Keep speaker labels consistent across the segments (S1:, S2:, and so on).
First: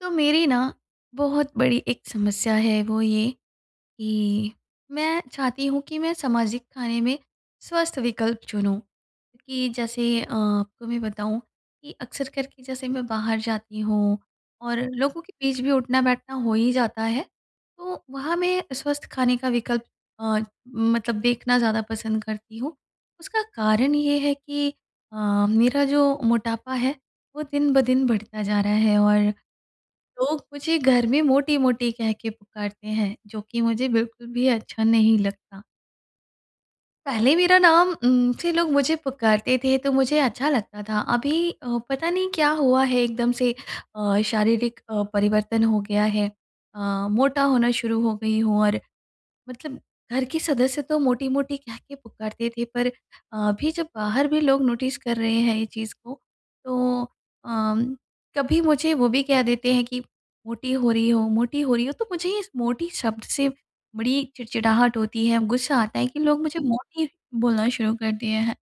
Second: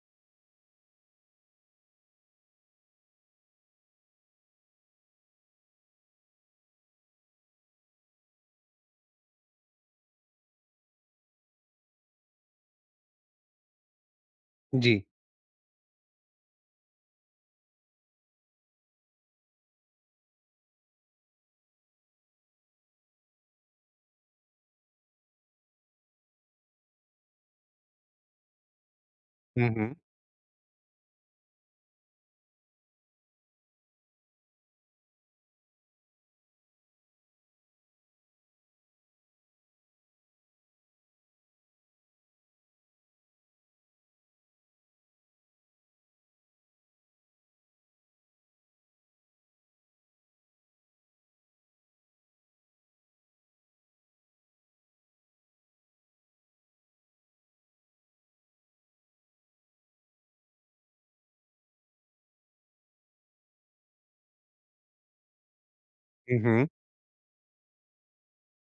S1: तो मेरी ना बहुत बड़ी एक समस्या है वो ये, कि मैं चाहती हूँ कि मैं सामाजिक खाने में स्वस्थ विकल्प चुनूँ कि जैसे अ, आपको मैं बताऊँ कि अक्सर करके जैसे मैं बाहर जाती हूँ और
S2: जी।
S1: लोगों के बीच भी उठना-बैठना हो ही जाता है, तो वहाँ मैं स्वस्थ खाने का विकल्प अ, मतलब देखना ज़्यादा पसंद करती हूँ। उसका कारण ये है कि अ, मेरा जो मोटापा है, वो दिन ब दिन बढ़ता जा रहा है, और
S2: हुँ, हुँ।
S1: लोग मुझे घर में मोटी-मोटी कह के पुकारते हैं, जो कि मुझे बिल्कुल भी अच्छा नहीं लगता। पहले मेरा नाम उम, से लोग मुझे पुकारते थे तो मुझे अच्छा लगता था। अभी अ, पता नहीं क्या हुआ है एकदम से अ, शारीरिक अ, परिवर्तन हो गया है अ, मोटा होना शुरू हो गई हूँ। और मतलब घर के सदस्य तो मोटी-मोटी कह के पुकारते थे, पर अभी जब बाहर भी लोग नोटिस कर रहे हैं ये चीज़ को, तो अ, कभी मुझे वो भी कह देते हैं कि, "मोटी हो रही हो, मोटी हो रही हो।" तो मुझे इस मोटी शब्द से बड़ी चिड़चिड़ाहट होती है, ग़ुस्सा आता है कि
S2: हुँ,
S1: लोग मुझे
S2: हुँ।
S1: मोटी बोलना शुरू कर दिए हैं।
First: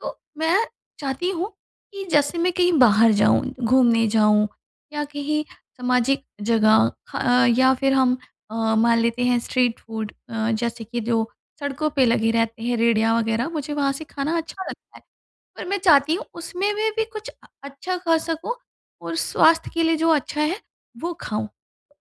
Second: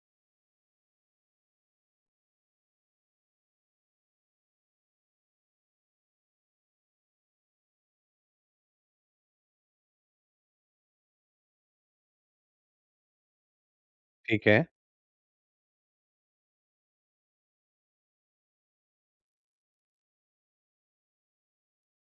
S1: तो मैं चाहती हूँ कि जैसे मैं कहीं बाहर जाऊँ, घूमने जाऊँ, या कहीं सामाजिक जगह खा या फिर हम अ, मान लेते हैं स्ट्रीट फ़ूड अ, जैसे कि जो सड़कों पे लगे रहते हैं रेड़ियाँ वगैरह, मुझे वहाँ से खाना
S2: ठीक है।
S1: अच्छा लगता है। पर मैं चाहती हूँ उसमें में भी कुछ अ अच्छा खा सकूँ, और स्वास्थ्य के लिए जो अच्छा है, वो खाऊँ।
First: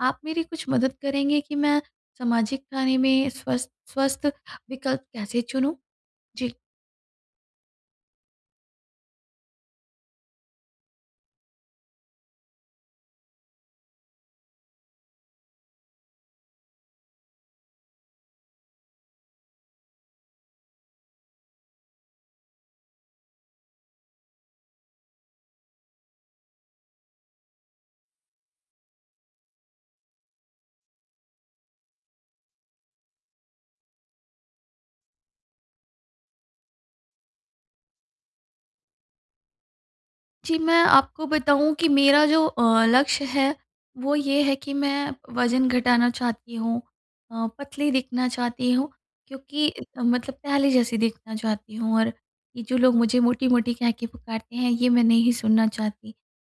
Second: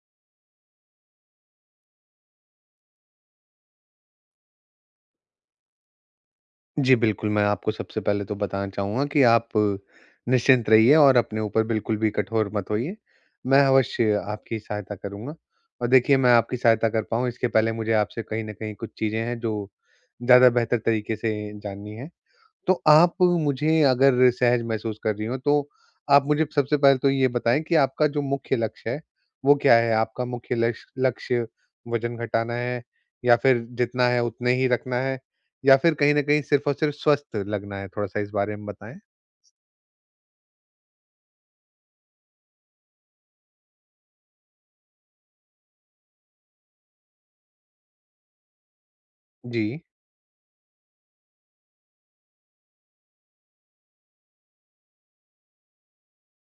S1: आप मेरी कुछ मदद करेंगे कि मैं सामाजिक खाने में स्वस्थ स्वस्थ विकल्प कैसे चुनूँ? जी।
S2: जी, बिल्कुल, मैं आपको सबसे पहले तो बताना चाहूँगा कि आप निश्चिंत रहिए और अपने ऊपर बिल्कुल भी कठोर मत होइए, मैं अवश्य आपकी सहायता करूँगा। और देखिए, मैं आपकी सहायता कर पाऊँ, इसके पहले मुझे आपसे कहीं न कहीं कुछ चीज़ें हैं जो ज़्यादा बेहतर तरीके से जाननी हैं। तो आप मुझे, अगर सहज महसूस कर रही हों, तो आप मुझे सबसे पहले तो ये बताएँ कि आपका जो मुख्य लक्ष्य है, वो क्या है? आपका मुख्य लक्ष लक्ष्य वज़न घटाना है, या फिर जितना है उतने ही रखना है, या फिर कहीं न कहीं सिर्फ और सिर्फ स्वस्थ लगना है? थोड़ा-सा इस बारे में बताएँ।
S1: जी, मैं आपको बताऊँ कि मेरा जो अ, लक्ष्य है, वो ये है कि मैं वज़न घटाना चाहती हूँ अ, पतली दिखना चाहती हूँ, क्योंकि
S2: जी।
S1: इतना मतलब पहले जैसी दिखना चाहती हूँ और ये जो लोग मुझे मोटी-मोटी कह के पुकारते हैं, ये मैं नहीं सुनना चाहती।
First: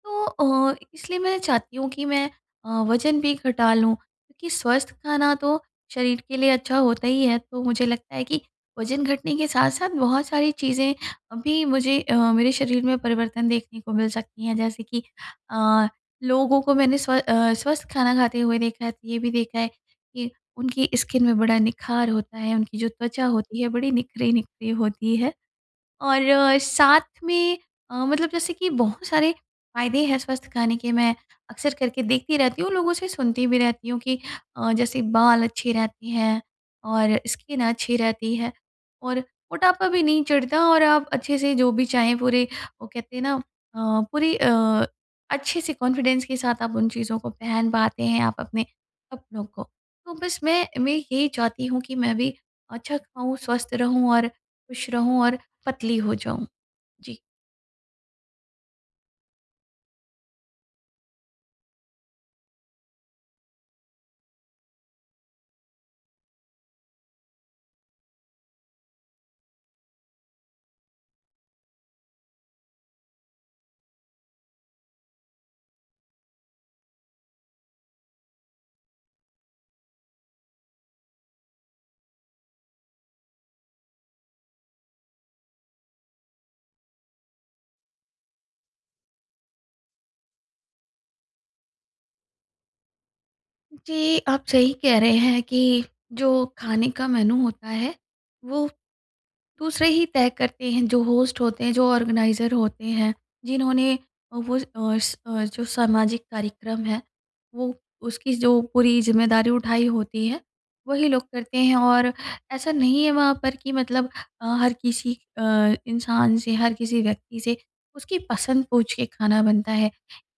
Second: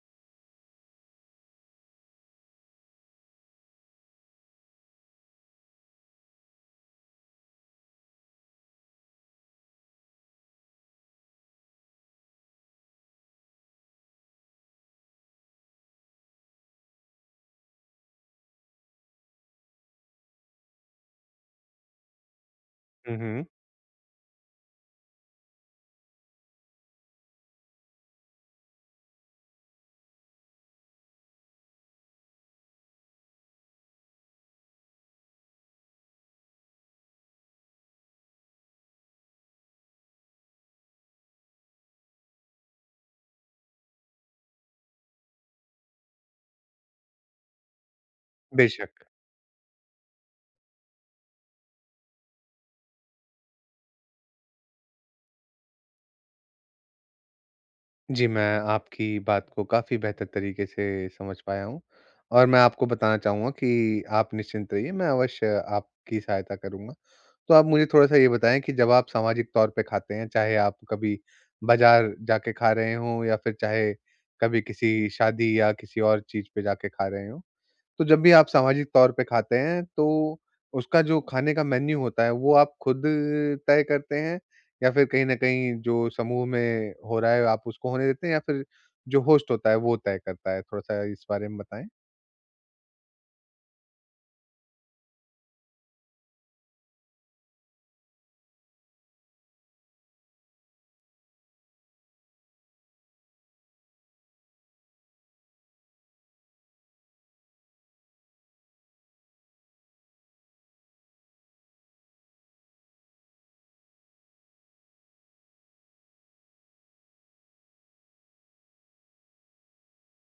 S1: तो अ, इ इसलिए मैं चाहती हूँ कि मैं अ, वज़न भी घटा लूँ, क्योंकि स्वस्थ खाना तो शरीर के लिए अच्छा होता ही है, तो मुझे लगता है कि वज़न घटने के साथ-साथ बहुत सारी चीज़ें अभी मुझे अ, मेरे शरीर में परिवर्तन देखने को मिल सकती हैं। जैसे कि अ, लोगों को मैंने स्व अ, स्वस्थ खाना खाते हुए देखा है तो ये भी देखा है कि उनकी स्किन में बड़ा निखार होता है, उनकी जो त्वचा
S2: उहुँ।
S1: होती है बड़ी निखरी-निखरी होती है और साथ में अ, मतलब जैसे कि बहुत सारे फायदे हैं स्वस्थ खाने के। मैं अक्सर करके देखती रहती हूँ, लोगों से सुनती भी रहती हूँ कि अ, जैसे बाल अच्छे रहते हैं और स्किन अच्छी रहती है और मोटापा भी नहीं चढ़ता और आप अच्छे से जो भी चाहें पूरे वो कहते हैं ना अ, पूरी अ, अच्छे-से कॉन्फिडेंस के साथ आप उन चीज़ों को पहन पाते हैं आप अपने
S2: बेशक।
S1: कपड़ों को। तो बस मैं मैं यही चाहती हूँ कि मैं भी अच्छा खाऊँ, स्वस्थ रहूँ और खुश रहूँ और पतली हो जाऊँ। जी।
S2: जी। मैं आपकी बात को काफ़ी बेहतर तरीके से समझ पाया हूँ। और मैं आपको बताना चाहूँगा कि आप निश्चिंत रहिए, मैं अवश्य आपकी सहायता करूँगा। तो आप मुझे थोड़ा-सा ये बताएँ कि जब आप सामाजिक तौर पे खाते हैं, चाहे आप कभी बाज़ार जाके खा रहे हो या फिर चाहे कभी किसी शादी या किसी और चीज़ पे जाके खा रहे हो। तो जब भी आप सामाजिक तौर पे खाते हैं तो उसका जो खाने का मेन्यू होता है, वो आप खुद तय करते हैं, या फिर कहीं न कहीं जो समूह में हो रहा है आप उसको होने देते हैं? या फिर जो होस्ट होता है वो तय करता है? थोड़ा-सा इस बारे में बताएँ।
S1: जी, आप सही कह रहे हैं कि जो खाने का मेन्यू होता है वो दूसरे ही तय करते हैं जो होस्ट होते हैं, जो ऑर्गेनाइज़र होते हैं, जिन्होंने वो अ, स जो सामाजिक कार्यक्रम है वो उसकी जो पूरी ज़िम्मेदारी उठाई होती है वही लोग करते हैं। और ऐसा नहीं है वहाँ पर कि मतलब अ, हर किसी अ, इंसान से हर किसी व्यक्ति से उसकी पसंद पूँछ के खाना बनता है।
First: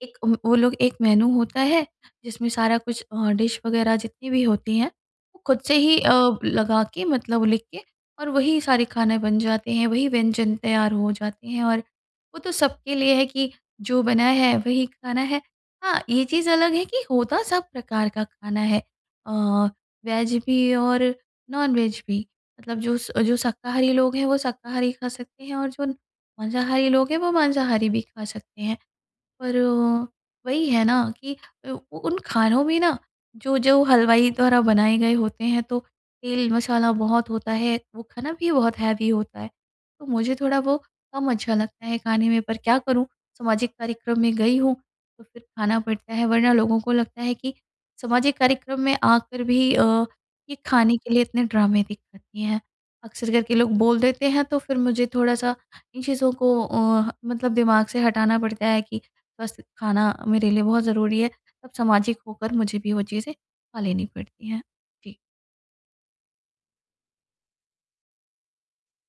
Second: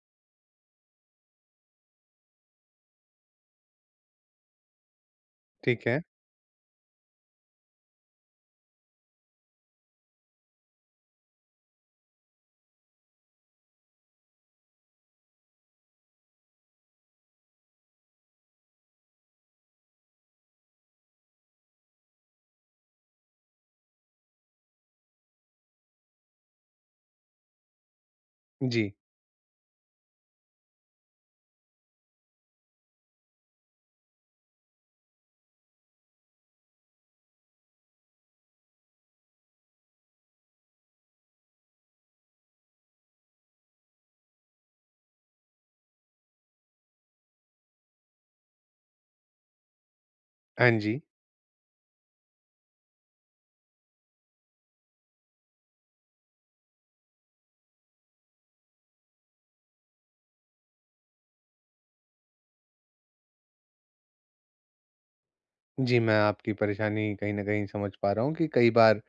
S1: एक व वो लोग एक मेन्यू होता है, जिसमें सारा कुछ अ, डिश वग़ैरह जितनी भी होती हैं वो खुद से
S2: ठीक
S1: ही
S2: है।
S1: अ, लगा के मतलब लिख के और वही सारे खाने बन जाते हैं वही व्यंजन तैयार हो जाते हैं। और वो तो सबके लिए है कि जो बनाया है वही खाना है। हाँ, ये चीज़ अलग है कि होता सब प्रकार का खाना है। अ, वेज भी और नॉनवेज भी। मतलब जो जो शाकाहारी लोग हैं वो शाकाहारी खा सकते हैं और जो मांसाहारी लोग हैं वो मांसाहारी भी खा सकते हैं।
S2: जी।
S1: पर वो वही है ना कि उ उन खानों में ना जो जो हलवाई द्वारा बनाए गए होते हैं, तो तेल मसाला बहुत होता है वो खाना भी बहुत हैवी होता है तो मुझे थोड़ा वो कम अच्छा लगता है खाने में। पर क्या करूँ, सामाजिक कार्यक्रम में गई हूँ तो फिर खाना पड़ता है। वरना लोगों को लगता है कि सामाजिक कार्यक्रम में आकर भी अ, ये
S2: हाँ
S1: खाने
S2: जी।
S1: के लिए इतने ड्रामे देख सकती हैं। अक्सर कर के लोग बोल देते हैं तो फिर मुझे थोड़ा-सा इन चीज़ों को अ, मतलब दिमाग से हटाना पड़ता है कि बस खाना मेरे लिए बहुत ज़रूरी है। तब सामाजिक होकर मुझे भी वो चीज़ें खा लेनी पड़ती हैं। जी।
S2: जी, मैं आपकी परेशानी कहीं न कहीं समझ पा रहा हूँ कि कई बार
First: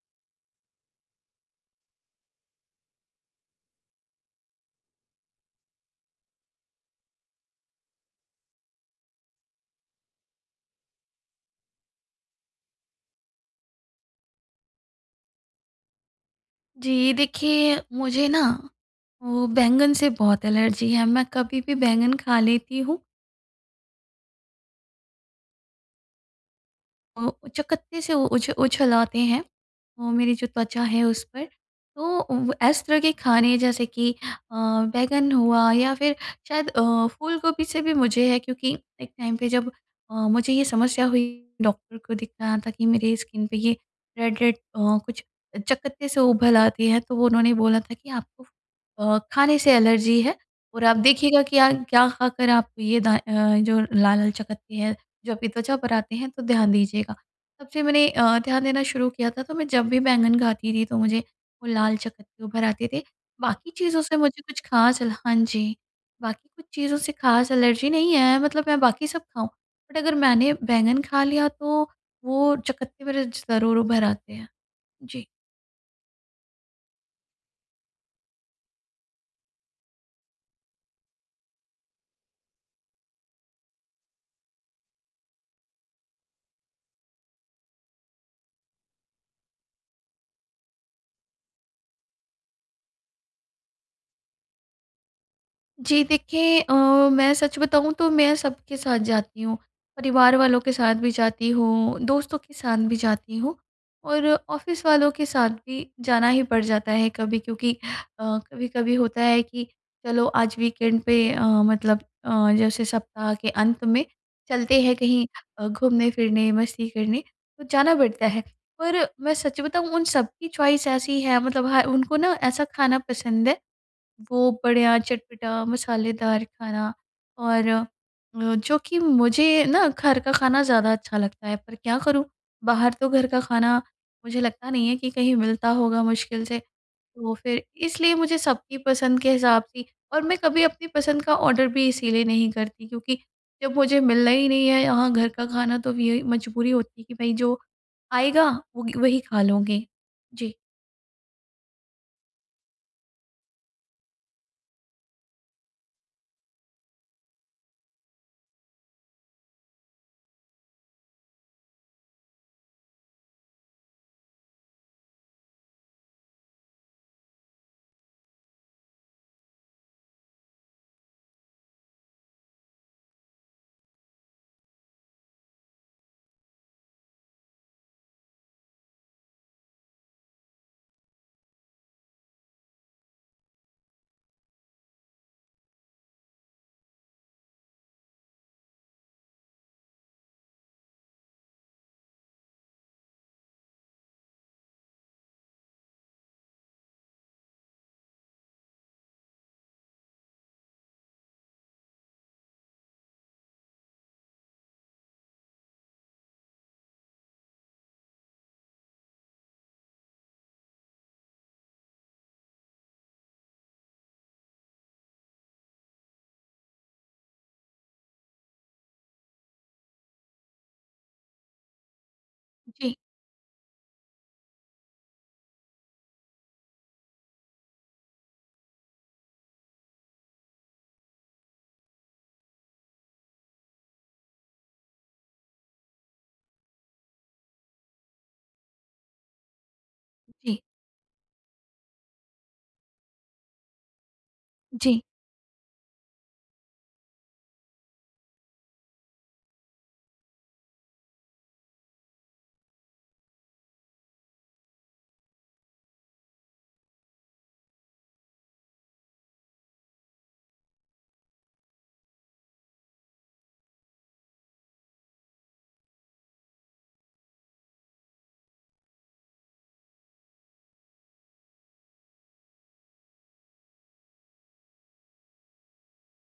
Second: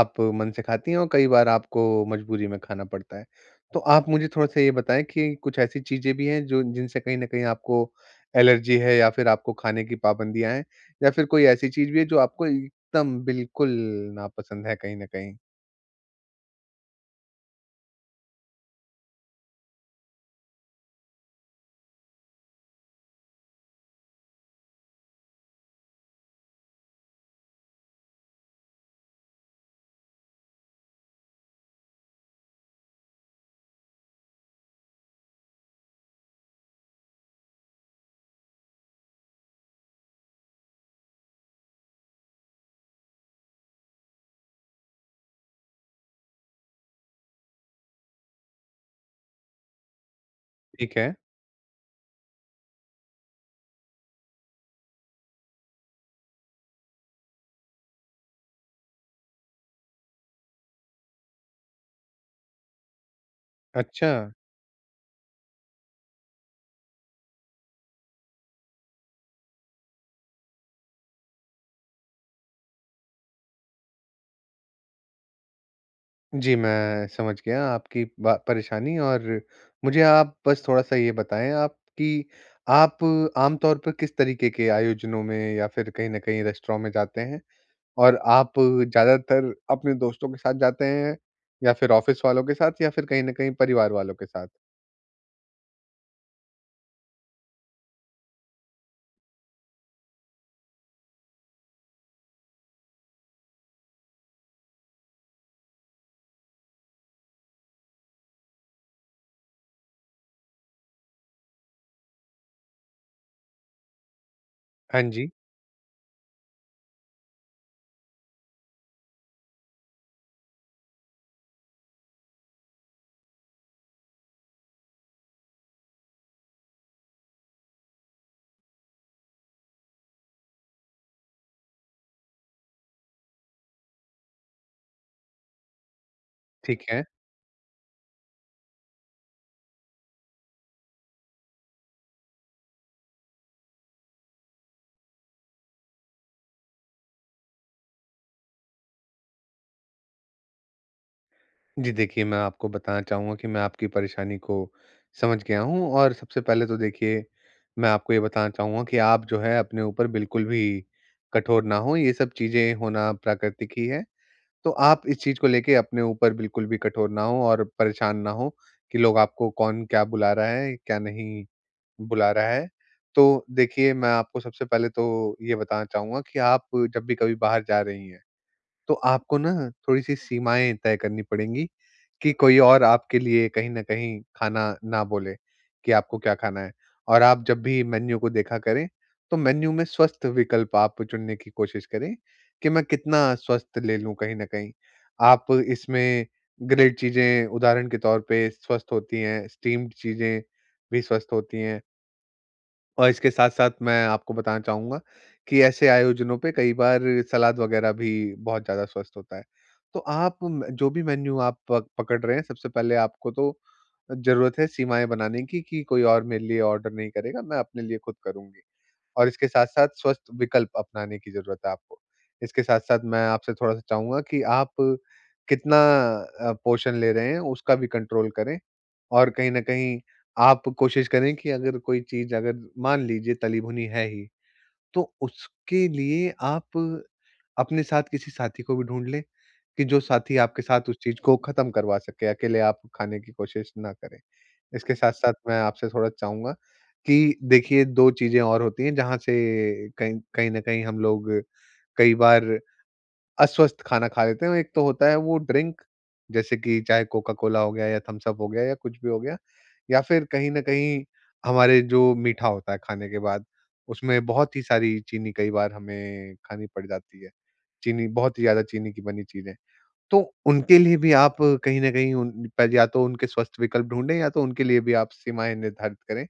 S2: आप मन से खाती हैं और कई बार आपको मजबूरी में खाना पड़ता है। तो आप मुझे थोड़ा-सा ये बताएँ कि कुछ ऐसी चीज़ें भी हैं जो जिनसे कहीं न कहीं आपको एलर्जी है या फिर आपको खाने की पाबंदियाँ हैं, या फिर कोई ऐसी चीज़ भी है जो आपको एकदम बिल्कुल नापसंद है कहीं न कहीं?
S1: जी, देखिए मुझे ना, वो बैंगन से बहुत एलर्जी है। मैं कभी भी बैंगन खा लेती हूँ। ओ अ, चकत्ते से उ उछ उछलाते हैं, वो मेरी जो त्वचा है उस पर। तो वो ऐसे तरह के खाने जैसे कि अ, बैंगन हुआ या फिर शायद अ, फूलगोभी से भी मुझे है क्योंकि एक टाइम पे जब अ, मुझे ये समस्या हुई डॉक्टर को दिखाया था कि मेरे स्किन पे ये रेड-रेड अ, कुछ चकत्ते से उभल आते हैं। तो वो उन्होंने बोला था कि, "आपको अ, खाने से एलर्जी है और आप
S2: ठीक है।
S1: देखिएगा कि आ क्या खाकर आप ये दा अ, जो लाल-लाल चकत्ते हैं जो अभी त्वचा पर आते हैं तो ध्यान दीजिएगा।" तब से मैंने अ, ध्यान देना शुरू किया था, तो मैं जब भी बैंगन खाती थी तो मुझे वो लाल चकत्ते उभर आते थे। बाकी चीज़ों से
S2: अच्छा।
S1: मुझे कुछ खास एल हाँ जी, बाकी कुछ चीज़ों से खास एलर्जी नहीं है मतलब मैं बाकी सब खाऊँ। बट अगर मैंने बैंगन खा लिया तो वो चकत्ते मेरे ज ज़रूर उभर आते हैं। जी।
S2: जी मैं समझ गया आपकी बा परेशानी और मुझे आप बस थोड़ा-सा ये बताएँ आप कि, आप आमतौर पर किस तरीके के आयोजनों में या फिर कहीं न कहीं रेस्टोरेंट में जाते हैं? और आप ज़्यादातर अपने दोस्तों के साथ जाते हैं या फिर ऑफ़िस वालों के साथ? या फिर कहीं न कहीं परिवार वालों के साथ?
S1: जी देखिए, अ, मैं सच बताऊँ तो मैं सबके साथ जाती हूँ। परिवार वालों के साथ भी जाती हूँ, दोस्तों के साथ भी जाती हूँ और ऑफ़िस वालों के साथ भी जाना ही पड़ जाता है कभी क्योंकि अ, कभी-कभी होता है कि चलो आज वीकेंड पे अ, मतलब अ, जैसे सप्ताह के अंत में चलते हैं
S2: हाँ
S1: कहीं
S2: जी।
S1: अ, घूमने-फिरने, मस्ती करने तो जाना पड़ता है। पर, मैं सच बताऊँ उन सबकी चॉइस ऐसी है मतलब ह उनको ना ऐसा खाना पसंद है वो बढ़िया, चटपटा, मसालेदार खाना। और अ, जो कि मुझे ना घर का खाना ज़्यादा अच्छा लगता है, पर क्या करूँ, बाहर तो घर का खाना मुझे लगता नहीं है कि कहीं मिलता होगा मुश्किल से।
S2: ठीक है।
S1: तो फिर इसलिए मुझे सबकी पसंद के हिसाब सी और मैं कभी अपनी पसंद का ऑर्डर भी इसीलिए नहीं करती, क्योंकि जब मुझे मिलना ही नहीं है यहाँ घर का खाना तो अब यही मजबूरी होती है कि भई जो आएगा वगी वही खा लूँगी। जी।
S2: जी। देखिए मैं आपको बताना चाहूँगा कि मैं आपकी परेशानी को समझ गया हूँ और सबसे पहले तो देखिए मैं आपको ये बताना चाहूँगा कि आप जो है अपने ऊपर बिल्कुल भी कठोर ना हों। ये सब चीज़ें होना प्राकृतिक ही है। तो आप इस चीज़ को लेके अपने ऊपर बिल्कुल भी कठोर ना हों और परेशान ना हो कि लोग आपको कौन क्या बुला रहा है, क्या नहीं बुला रहा है। तो देखिए मैं आपको सबसे पहले तो ये बताना चाहूँगा कि आप जब भी कभी बाहर जा रही हैं। तो आपको न थोड़ी-सी सीमाएँ तय करनी पड़ेंगी कि कोई और आपके लिए कहीं न कहीं खाना ना बोले कि आपको क्या खाना है, और आप जब भी मेन्यू को देखा करें, तो मेन्यू में स्वस्थ विकल्प आप चुनने की कोशिश करें कि मैं कितना स्वस्थ ले लूँ कहीं न कहीं? आप इसमें ग्रिल्ड चीज़ें उदाहरण के तौर पे स्वस्थ होती हैं, स्टीम्ड चीज़ें भी स्वस्थ होती हैं। और इसके साथ-साथ मैं आपको बताना चाहूँगा कि ऐसे आयोजनों पे कई बार सलाद वग़ैरह भी बहुत ज़्यादा स्वस्थ होता है। तो आप म जो भी मेन्यू आप प पकड़ रहे हैं, सबसे पहले आपको तो ज़रूरत है सीमाएँ बनाने की कि कोई और मेरे लिए ऑर्डर नहीं करेगा, मैं अपने लिए खुद करुँगी। और इसके साथ-साथ स्वस्थ विकल्प अपनाने की ज़रूरत है आपको। इसके
S1: जी।
S2: साथ-साथ मैं आपसे थोड़ा-सा चाहूँगा कि आप कितना अ, पोषण ले रहे हैं उसका भी कंट्रोल करें। और कहीं न कहीं आप कोशिश करें कि अगर कोई चीज़ अगर मान लीजिए तली भुनी है ही, तो उसके लिए आप अपने साथ किसी साथी को भी ढूँढ़ लें कि जो साथी
S1: जी।
S2: आपके साथ उस चीज़ को ख़त्म करवा सके, अकेले आप खाने की कोशिश ना करें। इसके
S1: जी।
S2: साथ-साथ मैं आपसे थोड़ा चाहूँगा कि देखिए दो चीज़ें और होती हैं जहाँ से कहीं कहीं न कहीं हम लोग कई बार अस्वस्थ खाना खा लेते हैं। एक तो होता है वो ड्रिंक जैसे कि चाहे कोका-कोला हो गया या थम्स-अप हो गया या कुछ भी हो गया, या फिर कहीं न कहीं हमारे जो मीठा होता है, खाने के बाद। उसमें बहुत ही सारी चीनी कई बार हमें खानी पड़ जाती है। चीनी बहुत ही ज़्यादा चीनी की बनी चीज़ें। तो उनके लिए भी आप कहीं न कहीं उन या तो उनके स्वस्थ विकल्प ढूँढ़े या तो उनके लिए भी आप सीमाएँ निर्धारित करें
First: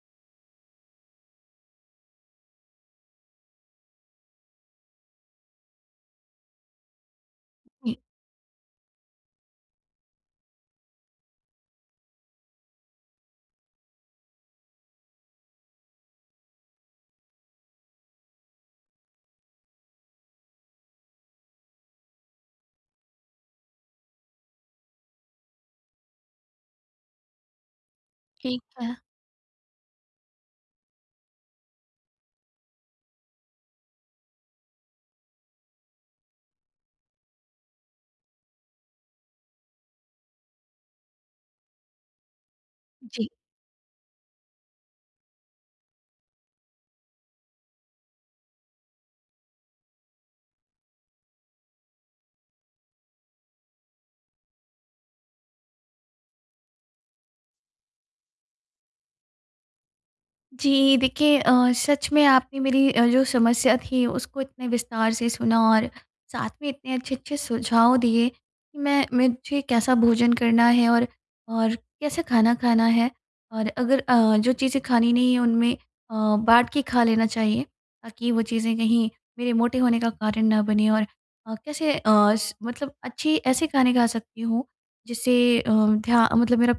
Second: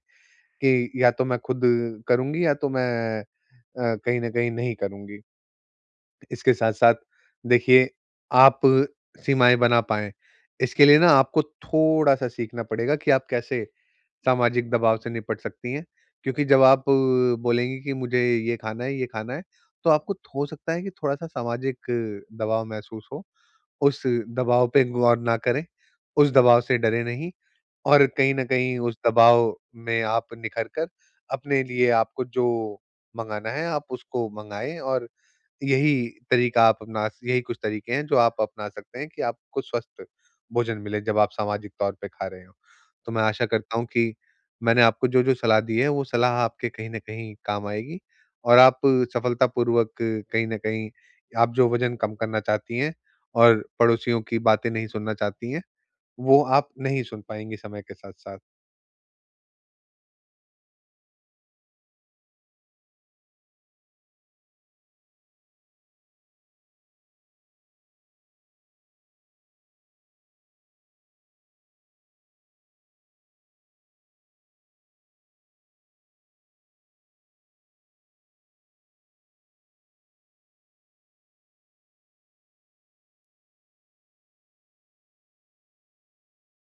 S2: कि या तो मैं खुद करुँगी या तो मैं अ, कहीं न कहीं नहीं करुँगी। इसके साथ-साथ देखिये
S1: जी।
S2: आप सीमाएँ बना पाएँ। इसके लिए न आपको थोड़ा-सा सीखना पड़ेगा कि आप कैसे सामाजिक दबाव से निपट सकती हैं, क्योंकि जब आप बोलेंगी कि मुझे ये खाना है ये खाना है, तो आपको थो सकता है कि थोड़ा-सा सामाजिक दबाव महसूस हो। उस दबाव पे गौर ना करें, उस दबाव से डरें नहीं और कहीं न
S1: ठीक
S2: कहीं
S1: है।
S2: उस दबाव में आप निखर कर अपने लिए आपको जो मँगाना है आप उसको माँगए और यही तरीका आप अपना यही कुछ तरीके हैं जो आप अपना सकते हैं कि आपको स्वस्थ भोजन मिले जब आप सामाजिक तौर पे खा रहे हो। तो मैं
S1: जी।
S2: आशा करता हूँ कि मैंने आपको जो-जो सलाह दी है वो सलाह आपके कहीं न कहीं काम आएगी और आप सफलतापूर्वक कहीं न कहीं आप जो वज़न कम करना चाहती हैं और पड़ोसियों की बातें नहीं सुनना चाहती हैं, वो आप नहीं सुन पाएँगी समय के साथ-साथ।
S1: जी। देखिए अ, सच में आपने मेरी अ, जो समस्या थीं उसको इतने विस्तार से सुना और साथ में इतने अच्छे-अच्छे सुझाव दिए कि मैं मुझे कैसा भोजन करना है और और कैसे खाना खाना है? और अगर अ, जो चीज़ें खानी नहीं है उनमें अ, बाँट के खा लेना चाहिए ताकि वो चीज़ें कहीं मेरे मोटे होने का कारण ना बनें और अ, कैसे अ, स मतलब अच्छी ऐसे खाने खा सकती हूँ जिससे अ, ध्या मतलब मेरा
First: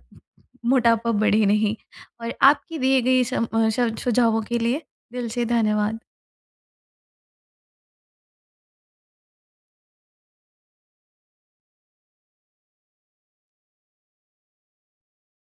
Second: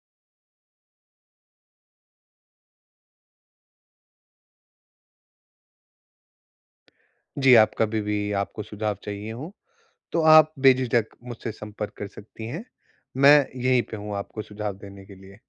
S1: मोटापा बढ़े नहीं और आपकी दिए गए स अ, सुझावों के लिए दिल से धन्यवाद।
S2: जी, आप कभी भी आपको सुझाव चाहिए हों, तो आप बेझिझक मुझसे संपर्क कर सकती हैं। मैं यहीं पे हूँ आपको सुझाव देने के लिए।